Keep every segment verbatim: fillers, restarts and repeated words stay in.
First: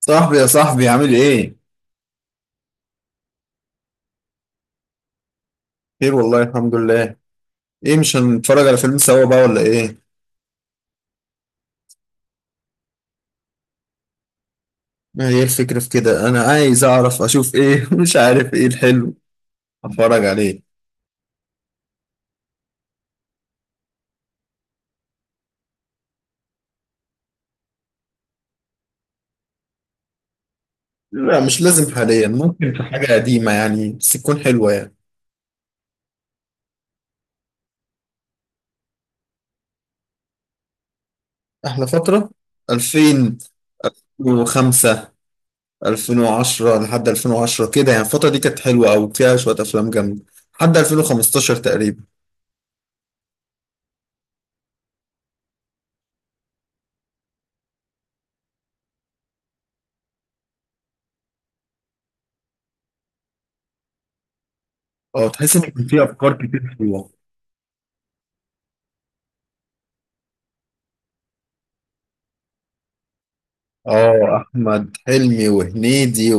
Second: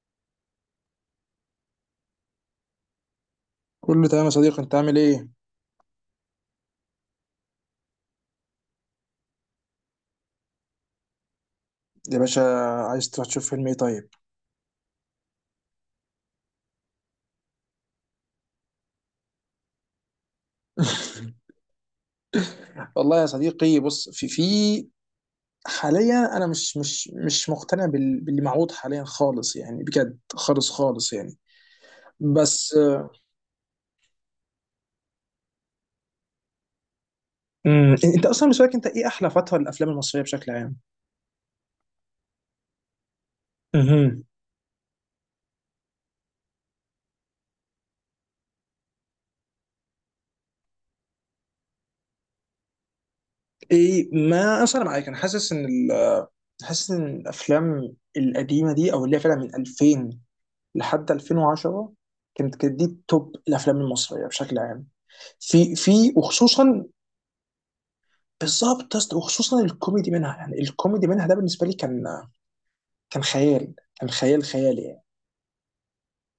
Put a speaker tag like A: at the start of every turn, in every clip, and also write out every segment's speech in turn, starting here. A: صاحبي يا صاحبي عامل ايه؟
B: كله تمام يا صديقي، انت عامل ايه؟
A: خير والله الحمد لله. ايه، مش هنتفرج على فيلم سوا بقى ولا ايه؟
B: يا باشا، عايز تروح تشوف فيلم ايه طيب؟
A: ما هي الفكرة في كده، انا عايز اعرف اشوف ايه. مش عارف ايه الحلو اتفرج عليه.
B: والله يا صديقي، بص، في في حاليا انا مش مش مش مقتنع بال- باللي معروض حاليا خالص، يعني بجد خالص خالص يعني.
A: لا مش لازم حاليا، ممكن
B: بس،
A: في حاجة قديمة يعني بس تكون حلوة يعني.
B: امم انت اصلا بالنسبه لك، انت ايه احلى فتره للافلام المصريه بشكل عام؟
A: احلى فترة
B: امم
A: ألفين وخمسة، ألفين وعشرة، لحد ألفين وعشرة كده يعني. الفترة دي كانت حلوة أوي، فيها شوية أفلام جامدة لحد ألفين وخمستاشر تقريبا.
B: ايه، ما اصلا معاك. انا حاسس ان ال- حاسس ان الافلام القديمه دي او اللي هي فعلا من ألفين لحد ألفين وعشرة كانت كانت دي توب الافلام المصريه بشكل عام.
A: اه، تحس إن
B: في
A: كان فيها
B: في
A: أفكار كتير
B: وخصوصا،
A: حلوة.
B: بالظبط يا اسطى، وخصوصا الكوميدي منها، يعني الكوميدي منها ده بالنسبه لي كان، كان خيال، كان
A: اه،
B: خيال خيالي
A: أحمد
B: يعني.
A: حلمي وهنيدي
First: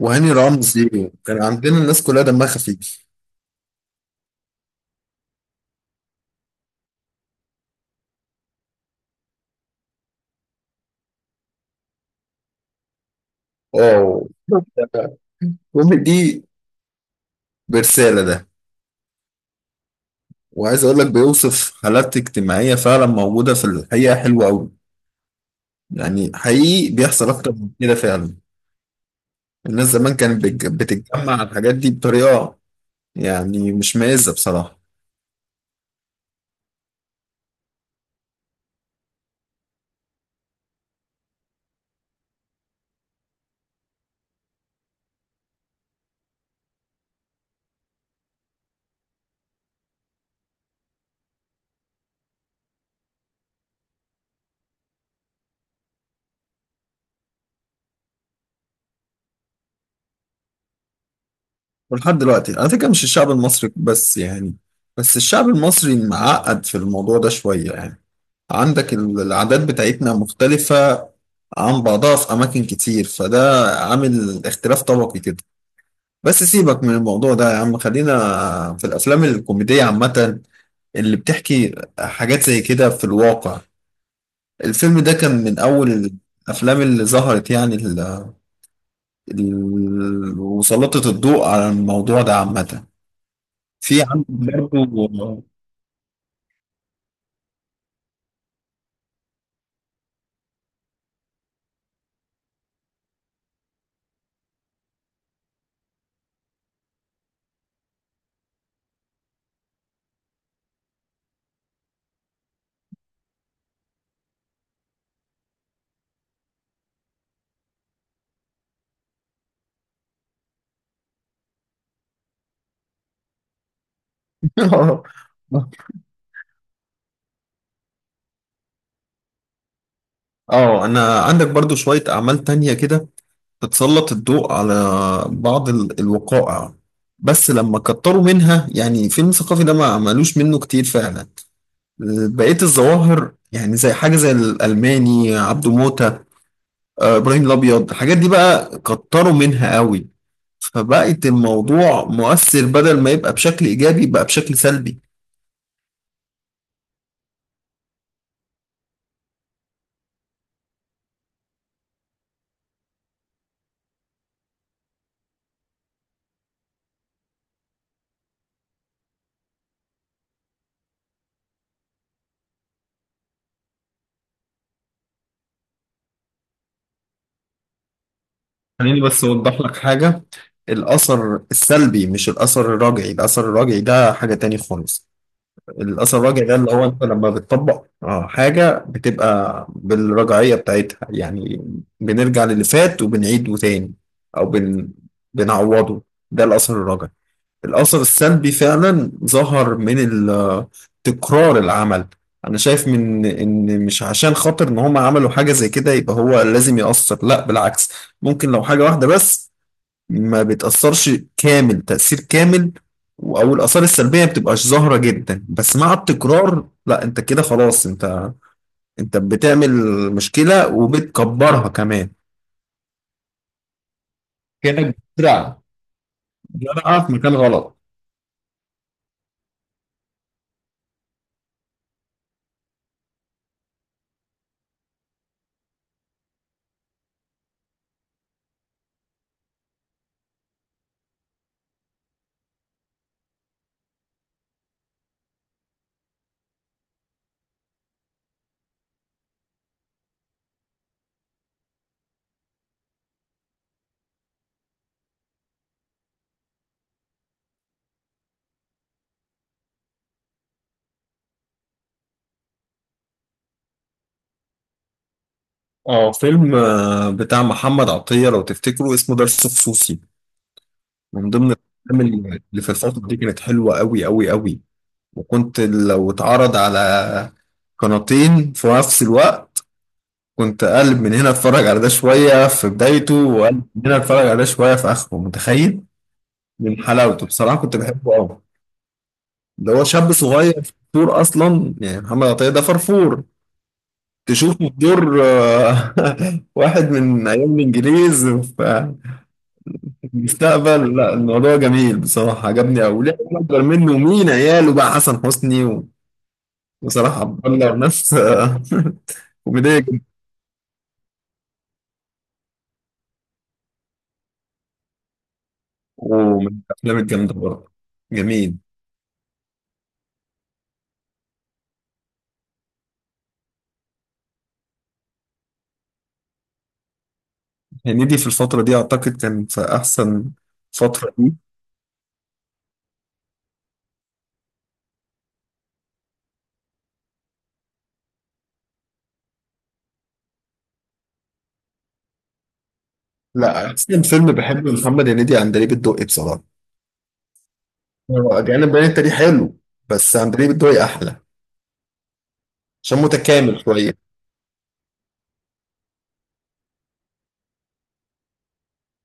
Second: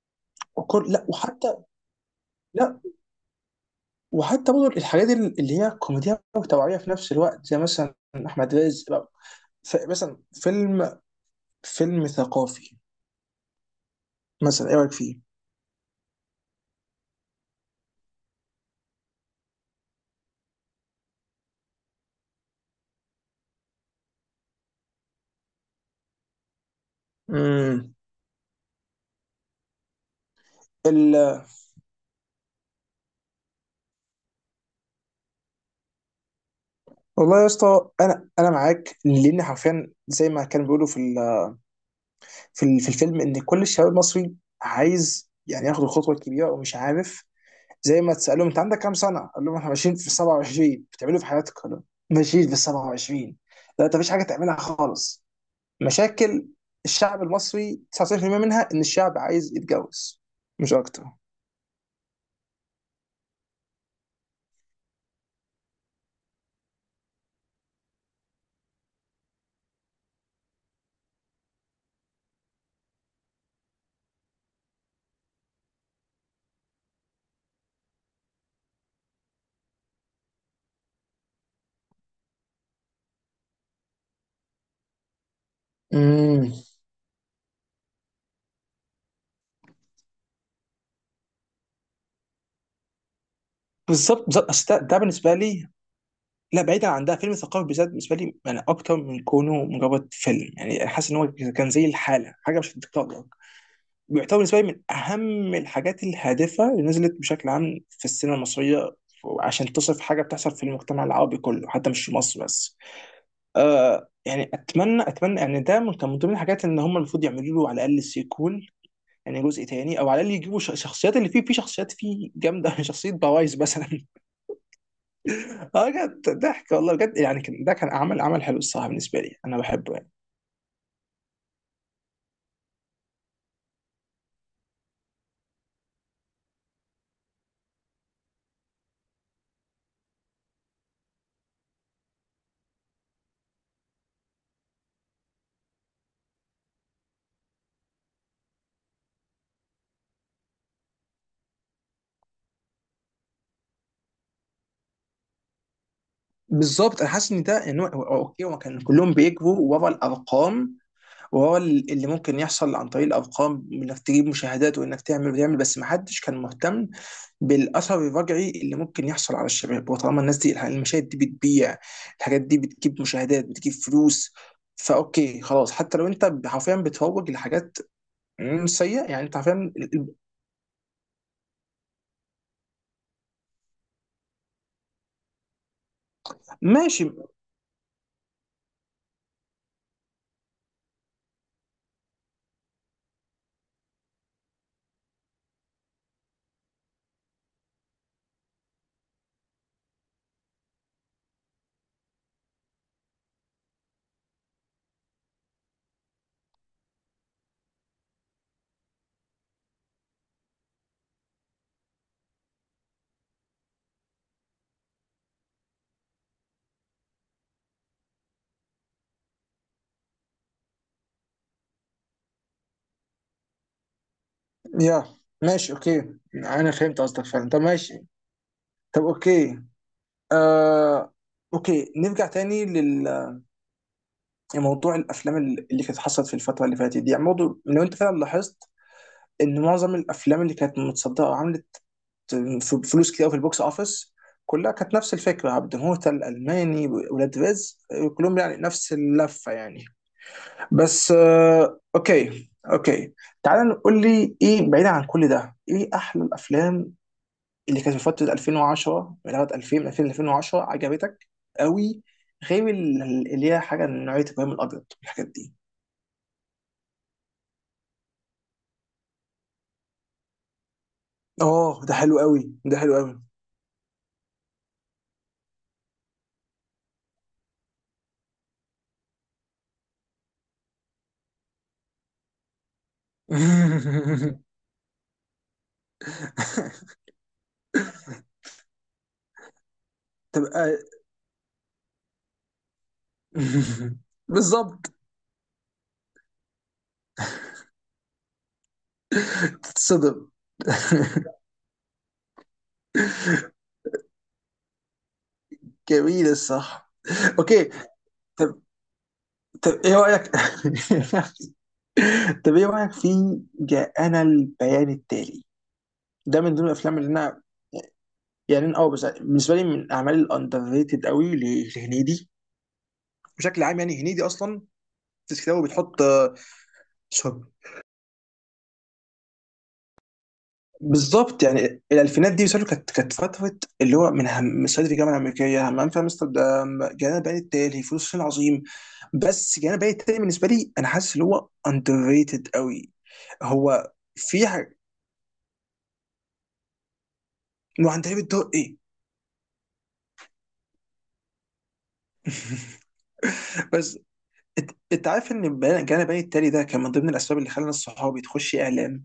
A: وهاني
B: وكل، لا،
A: رمزي، كان
B: وحتى،
A: عندنا الناس كلها دمها
B: لا،
A: خفيف.
B: وحتى برضه الحاجات اللي هي كوميديا وتوعيه في نفس الوقت زي مثلا احمد رزق بقى. ف- مثلا فيلم، فيلم ثقافي
A: اه.
B: مثلا، ايه رايك فيه؟
A: كوميدي. برسالة ده، وعايز اقول لك بيوصف حالات اجتماعية فعلا موجودة في الحقيقة، حلوة قوي يعني. حقيقي بيحصل اكتر من كده
B: امم
A: فعلا. الناس زمان كانت بتج-
B: ال...
A: بتتجمع على الحاجات دي بطريقة، يعني مش مائزة بصراحة.
B: والله يا اسطى، انا انا معاك لان حرفيا زي ما كانوا بيقولوا في ال... في, ال... في الفيلم ان كل الشباب المصري عايز يعني ياخد الخطوه الكبيره ومش عارف. زي ما تسألهم انت عندك كام سنة؟ قال لهم احنا ماشيين في سبعة وعشرين، بتعملوا إيه في حياتك؟ قال لهم ماشيين في سبعه وعشرين. لا انت مفيش حاجة تعملها خالص. مشاكل الشعب المصري تسعة وتسعين بالمية منها ان الشعب عايز يتجوز، مش اكتر.
A: ولحد دلوقتي على فكرة مش الشعب المصري بس يعني، بس الشعب المصري معقد في الموضوع ده شوية يعني. عندك ال- العادات بتاعتنا مختلفة عن بعضها في أماكن كتير، فده عامل اختلاف طبقي كده. بس سيبك من الموضوع ده يا عم، خلينا في الأفلام الكوميدية عامة اللي بتحكي حاجات زي كده في الواقع. الفيلم ده كان من أول
B: امم
A: الأفلام اللي ظهرت يعني، ال- ال- وسلطت الضوء على الموضوع ده عامة. في
B: بالظبط بالظبط، أصل
A: عندك
B: ده, ده بالنسبة
A: برضو.
B: لي، لا بعيدا عن ده، فيلم ثقافي بالذات بالنسبة لي يعني اكتر من كونه مجرد فيلم. يعني حاسس ان هو كان زي الحالة، حاجة مش هتتكرر. بيعتبر بالنسبه لي من اهم الحاجات الهادفه اللي نزلت بشكل عام في السينما المصريه. ف- عشان تصف حاجه بتحصل في المجتمع العربي كله، حتى مش في مصر بس. آه يعني، اتمنى اتمنى يعني ده من كان من ضمن الحاجات ان هم المفروض يعملوا له على الاقل سيكول، يعني جزء تاني، او على الاقل يجيبوا ش- شخصيات اللي فيه. في شخصيات فيه جامده شخصيه بوايز مثلا اه بجد ضحك والله، بجد يعني كان ده، كان عمل عمل حلو الصراحه، بالنسبه لي انا بحبه يعني.
A: اه، انا عندك برضو شوية اعمال تانية كده بتسلط الضوء على بعض ال- الوقائع، بس لما كتروا منها. يعني فيلم ثقافي ده ما عملوش منه كتير فعلا. بقية الظواهر يعني زي حاجة، زي الألماني، عبده موتة، آه، إبراهيم الأبيض، الحاجات دي بقى كتروا منها قوي، فبقت الموضوع مؤثر بدل ما يبقى بشكل إيجابي بقى بشكل سلبي.
B: بالظبط، انا حاسس ان ده، ان هو هو- اوكي، هو كان كلهم بيكبروا ورا الارقام، وهو ال- اللي ممكن يحصل عن طريق الارقام، انك تجيب مشاهدات وانك تعمل وتعمل، بس ما حدش كان مهتم بالاثر الرجعي اللي ممكن يحصل على الشباب. وطالما الناس دي الح- المشاهد دي بتبيع، الحاجات دي بتجيب مشاهدات بتجيب فلوس، فاوكي خلاص. حتى لو انت حرفيا بتروج لحاجات مم،
A: خليني
B: سيئه،
A: بس
B: يعني انت حرفيا
A: أوضح لك
B: ال- ال-
A: حاجة. الأثر السلبي مش الأثر الراجعي. الأثر الراجعي ده حاجة تاني خالص. الأثر الراجعي ده اللي هو أنت
B: ماشي.
A: لما بتطبق آه، حاجة بتبقى بالرجعية بتاعتها يعني، بنرجع للي فات وبنعيده تاني، أو بن... بنعوضه. ده الأثر الراجعي. الأثر السلبي فعلا ظهر من ال- تكرار العمل. أنا شايف من إن مش عشان خاطر إن هم عملوا حاجة زي كده يبقى هو لازم يأثر، لا بالعكس، ممكن لو حاجة واحدة بس ما بتأثرش كامل، تأثير كامل أو الآثار السلبية ما بتبقاش ظاهرة جدا، بس مع التكرار لا، أنت كده خلاص، أنت أنت بتعمل مشكلة وبتكبرها كمان، كأنك
B: يا
A: بتزرع
B: ماشي اوكي، انا فهمت
A: زرعة في
B: قصدك
A: مكان
B: فعلا، طب
A: غلط.
B: ماشي. طب اوكي، آه، اوكي نرجع تاني. موضوع الافلام اللي كانت حصلت في الفتره اللي فاتت دي، يعني برضه لو انت فعلا لاحظت ان معظم الافلام اللي كانت متصدره وعملت فلوس كتير أوي في البوكس اوفيس، كلها كانت نفس الفكره. عبد الموتى، الالماني، ولاد رزق، كلهم يعني نفس اللفه يعني. بس آه، اوكي اوكي. تعال نقول لي، ايه بعيدا عن كل ده، ايه احلى الافلام اللي كانت في فتره ألفين وعشرة من لغايه ألفين، 2000 ألفين وعشرة عجبتك قوي، غير ال- اللي هي حاجه من نوعيه ابراهيم الابيض والحاجات دي.
A: اه، فيلم آه، بتاع محمد عطية لو تفتكروا اسمه درس خصوصي، من ضمن
B: اه ده
A: الافلام
B: حلو
A: اللي
B: قوي،
A: اللي في
B: ده حلو
A: الفترة
B: قوي.
A: دي كانت حلوة قوي قوي قوي. وكنت لو اتعرض على قناتين في نفس الوقت، كنت اقلب من هنا اتفرج على ده شوية في بدايته واقلب من هنا اتفرج على ده شوية في اخره، متخيل؟ من حلاوته بصراحة، كنت بحبه قوي. ده هو شاب صغير،
B: تبقى،
A: فرفور اصلا يعني، محمد عطية ده فرفور، تشوفه في
B: بالظبط
A: دور آه، واحد من ايام الانجليز.
B: تتصدم.
A: المستقبل لا، الموضوع جميل بصراحة، عجبني أوي. ليه أكبر منه ومين عياله بقى؟ حسن حسني و-
B: جميل الصح.
A: بصراحة
B: اوكي،
A: بطلع ناس
B: طب،
A: آه،
B: طب
A: كوميدية
B: ايه
A: جدا.
B: رايك، طب ايه رايك في جاءنا البيان التالي؟ ده
A: ومن
B: من ضمن
A: الأفلام
B: الافلام اللي
A: الجامدة
B: انا
A: برضه، جميل.
B: يعني، انا اه، بس بالنسبه لي من الاعمال الاندر ريتد قوي ل- لهنيدي. بشكل عام يعني هنيدي اصلا في كتابه بتحط آه،
A: هنيدي في الفترة دي أعتقد كان في أحسن فترة دي.
B: بالظبط، يعني الالفينات دي بيسألوا، كانت كانت فتره اللي هو من هم صعيدي في الجامعه الامريكيه، همام في امستردام، جانا البيان التالي، فلوس الصين، عظيم. بس جانا البيان التالي بالنسبه لي، انا حاسس اللي هو اندر ريتد قوي.
A: لا،
B: هو
A: أحسن فيلم
B: في
A: بحبه
B: حاجه
A: لمحمد هنيدي عندليب الدقي بصراحة.
B: انه عند تقريبا
A: هو
B: الدور،
A: أجانب
B: ايه؟
A: باين التاريخ حلو، بس عندليب الدقي أحلى، عشان متكامل شوية.
B: بس، إت- انت عارف ان بيان- جانا البيان التالي ده كان من ضمن الاسباب اللي خلى ناس صحابي تخش اعلام.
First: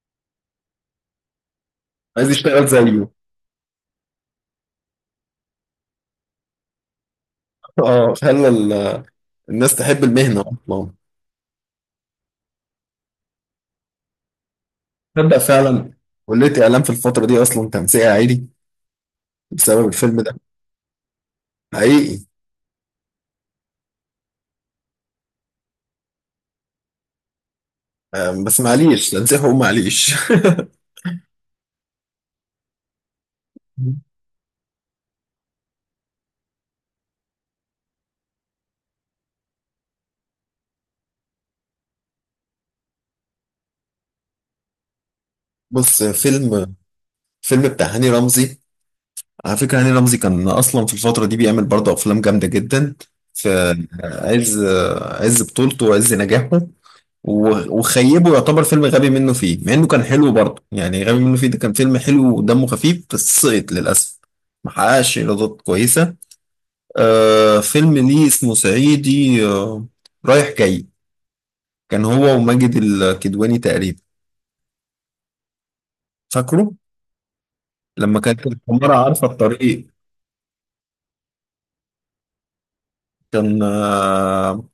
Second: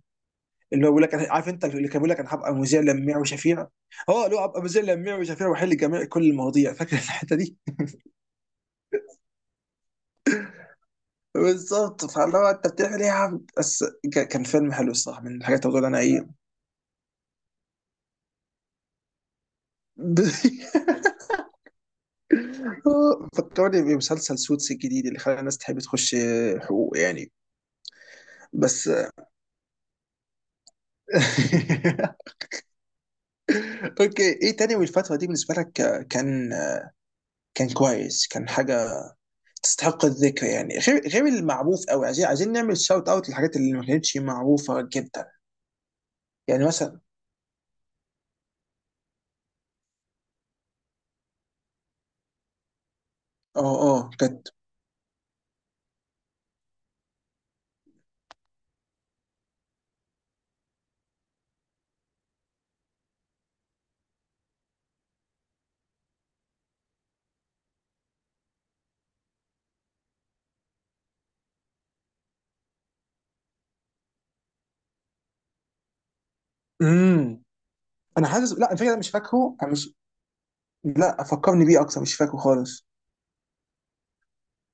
B: اللي هو بيقول لك أنا- عارف انت اللي كان بيقول لك انا
A: عايز
B: هبقى
A: يشتغل
B: مذيع
A: زيه.
B: لميع وشفيع. اه اللي هو هبقى مذيع لميع وشفيع واحل جميع كل المواضيع، فاكر الحته دي؟
A: اه، خلى ال- الناس تحب المهنة أصلا.
B: بالظبط. فاللي هو انت بتعمل ايه يا عم بس؟ ك- كان فيلم حلو الصراحه، من
A: تصدق
B: الحاجات اللي بقول
A: فعلا،
B: انا ايه.
A: كلية إعلام في الفترة دي أصلا تنسيق عادي بسبب الفيلم ده. حقيقي.
B: فكرني بمسلسل سوتس الجديد اللي خلى الناس تحب تخش حقوق يعني.
A: أم، بس
B: بس.
A: معليش، تنسيق هو معليش.
B: اوكي، ايه تاني من الفتره دي بالنسبه لك كان، كان كويس، كان حاجه تستحق الذكر، يعني غير، غير المعروف قوي، عايزين عايزين نعمل شاوت اوت للحاجات اللي ما كانتش معروفه جدا،
A: بص،
B: يعني
A: فيلم
B: مثلا.
A: فيلم بتاع هاني رمزي، على فكرة هاني رمزي كان أصلا في الفترة دي بيعمل برضه أفلام جامدة جدا،
B: اه
A: في
B: اه بجد.
A: عز، عز بطولته وعز نجاحه. و- وخيبه يعتبر فيلم غبي منه فيه، مع إنه كان حلو برضه يعني. غبي منه فيه ده كان فيلم حلو ودمه خفيف، بس سقط للأسف، محققش إيرادات كويسة. آه، فيلم ليه اسمه صعيدي، آه، رايح جاي، كان هو وماجد الكدواني تقريبا، فاكره؟
B: امم
A: لما
B: انا
A: كانت
B: حاسس، لا الفكره،
A: الحمارة
B: انا مش
A: عارفة
B: فاكره، انا
A: الطريق،
B: مش لا فكرني بيه اكتر، مش فاكره خالص.
A: كان آه،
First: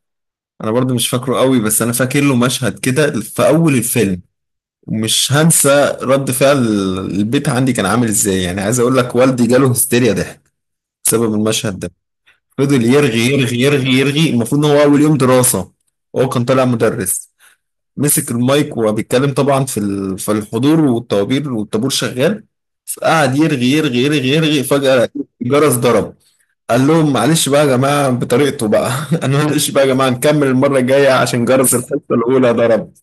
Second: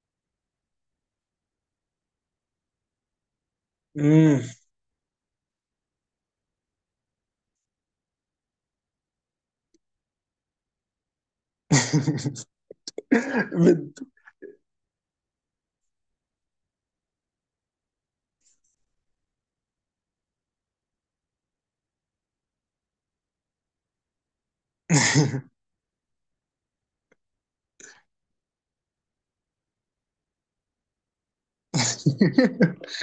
A: انا برضو مش فاكره قوي، بس انا فاكر له مشهد كده في اول الفيلم،
B: امم
A: ومش هنسى رد فعل البيت عندي، كان عامل ازاي. يعني عايز اقول لك، والدي جاله هستيريا ضحك بسبب المشهد ده. فضل يرغي يرغي يرغي
B: بد
A: يرغي، المفروض ان هو اول يوم دراسة، هو كان طالع مدرس، مسك المايك وهو بيتكلم طبعا في ال- في الحضور والطوابير، والطابور شغال، فقعد يرغي يرغي يرغي يرغي. فجأة الجرس ضرب. قال لهم معلش بقى يا جماعة بطريقته بقى، انا معلش بقى يا جماعة، نكمل المرة الجاية عشان جرس الحصة الأولى ضرب.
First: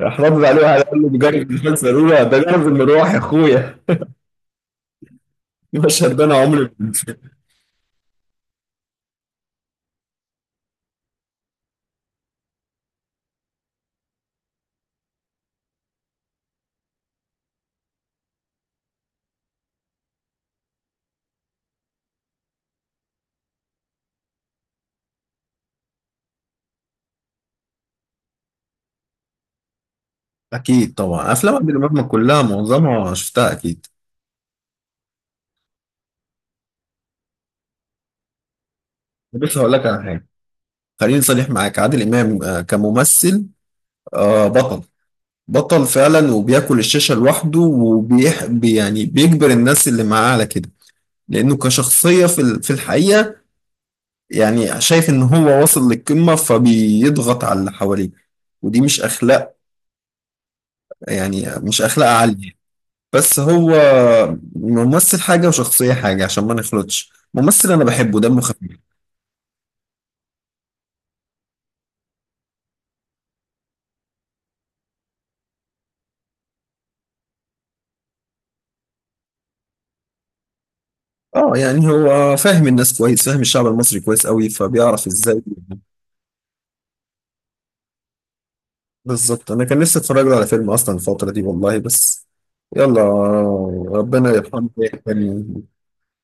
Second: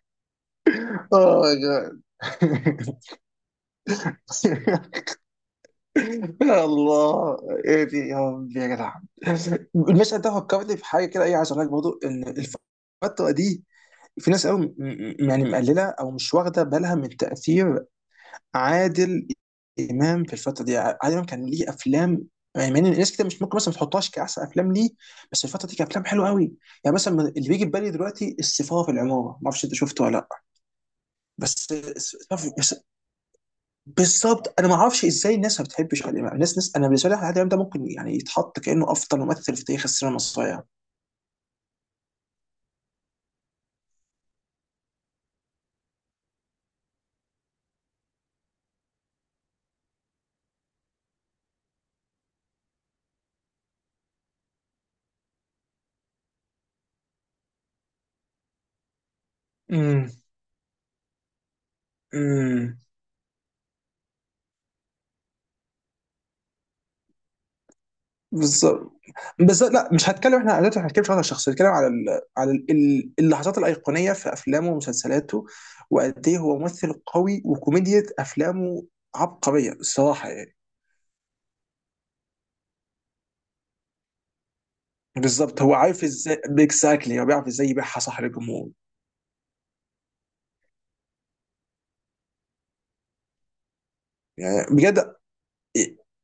A: راح رد عليه وقال له، ده
B: اوه ماي
A: جرس الحصة
B: جاد.
A: الأولى؟ ده جرس المروح يا أخويا. المشهد ده أنا عمري
B: يا
A: ما أنساه.
B: الله، ايه دي يا ربي يا جدع! المشهد ده فكرني في حاجه كده، ايه عايز اقول لك برضه ان الفتره دي في ناس قوي م- م- يعني مقلله او مش واخده بالها من تاثير عادل امام في الفتره دي. عادل امام كان ليه افلام يعني، مع ان الناس كده مش ممكن مثلا ما تحطهاش كاحسن افلام ليه، بس الفتره دي كان افلام حلوه قوي. يعني مثلا من- اللي بيجي في بالي دلوقتي السفاره في العماره، ما اعرفش انت شفته ولا لا؟
A: أكيد طبعا، أفلام
B: بس
A: عادل إمام
B: بس
A: كلها
B: بس-
A: معظمها شفتها أكيد.
B: بالظبط، انا ما اعرفش ازاي الناس ما بتحبش عادل امام. الناس ناس، انا بالنسبه لي عادل امام ده ممكن يعني يتحط كانه افضل ممثل
A: بس
B: في
A: هقول
B: تاريخ
A: لك على
B: السينما
A: حاجة،
B: المصريه.
A: خليني صريح معاك، عادل إمام آه، كممثل آه، بطل، بطل فعلا، وبياكل الشاشة لوحده، وبيح بي- يعني بيجبر الناس اللي معاه على كده، لأنه كشخصية في ال- في الحقيقة يعني شايف إن هو واصل للقمة فبيضغط على اللي حواليه، ودي مش أخلاق، يعني مش أخلاق عالية.
B: امم
A: بس هو ممثل حاجة وشخصية حاجة، عشان ما نخلطش. ممثل أنا بحبه، دمه خفيف.
B: بالظبط، بس لا مش هتكلم. احنا دلوقتي ما هنتكلمش على الشخص، هنتكلم على ال... على ال... ال- اللحظات الايقونيه في افلامه ومسلسلاته، وقد ايه هو ممثل قوي وكوميديا افلامه عبقريه الصراحه يعني.
A: اه، يعني هو فاهم الناس كويس، فاهم الشعب المصري كويس قوي، فبيعرف إزاي.
B: بالظبط، هو عارف ازاي، اكزاكتلي هو بيعرف ازاي يبيعها صح للجمهور.
A: بالظبط، انا كان نفسي اتفرج له على فيلم اصلا الفتره دي والله، بس يلا. ربنا يرحمه،
B: يعني
A: إيه
B: بجد.
A: كان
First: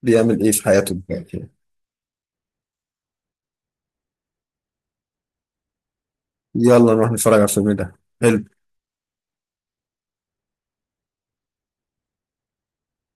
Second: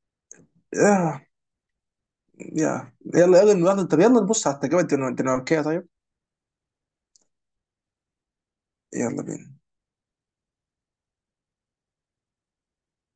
A: بيعمل ايه في حياته
B: يا
A: دلوقتي؟
B: يا يلا يلا يلا طب يلا نبص على التجربه الدنماركيه طيب.
A: يلا نروح نتفرج على الفيلم ده، حلو.
B: يلا بينا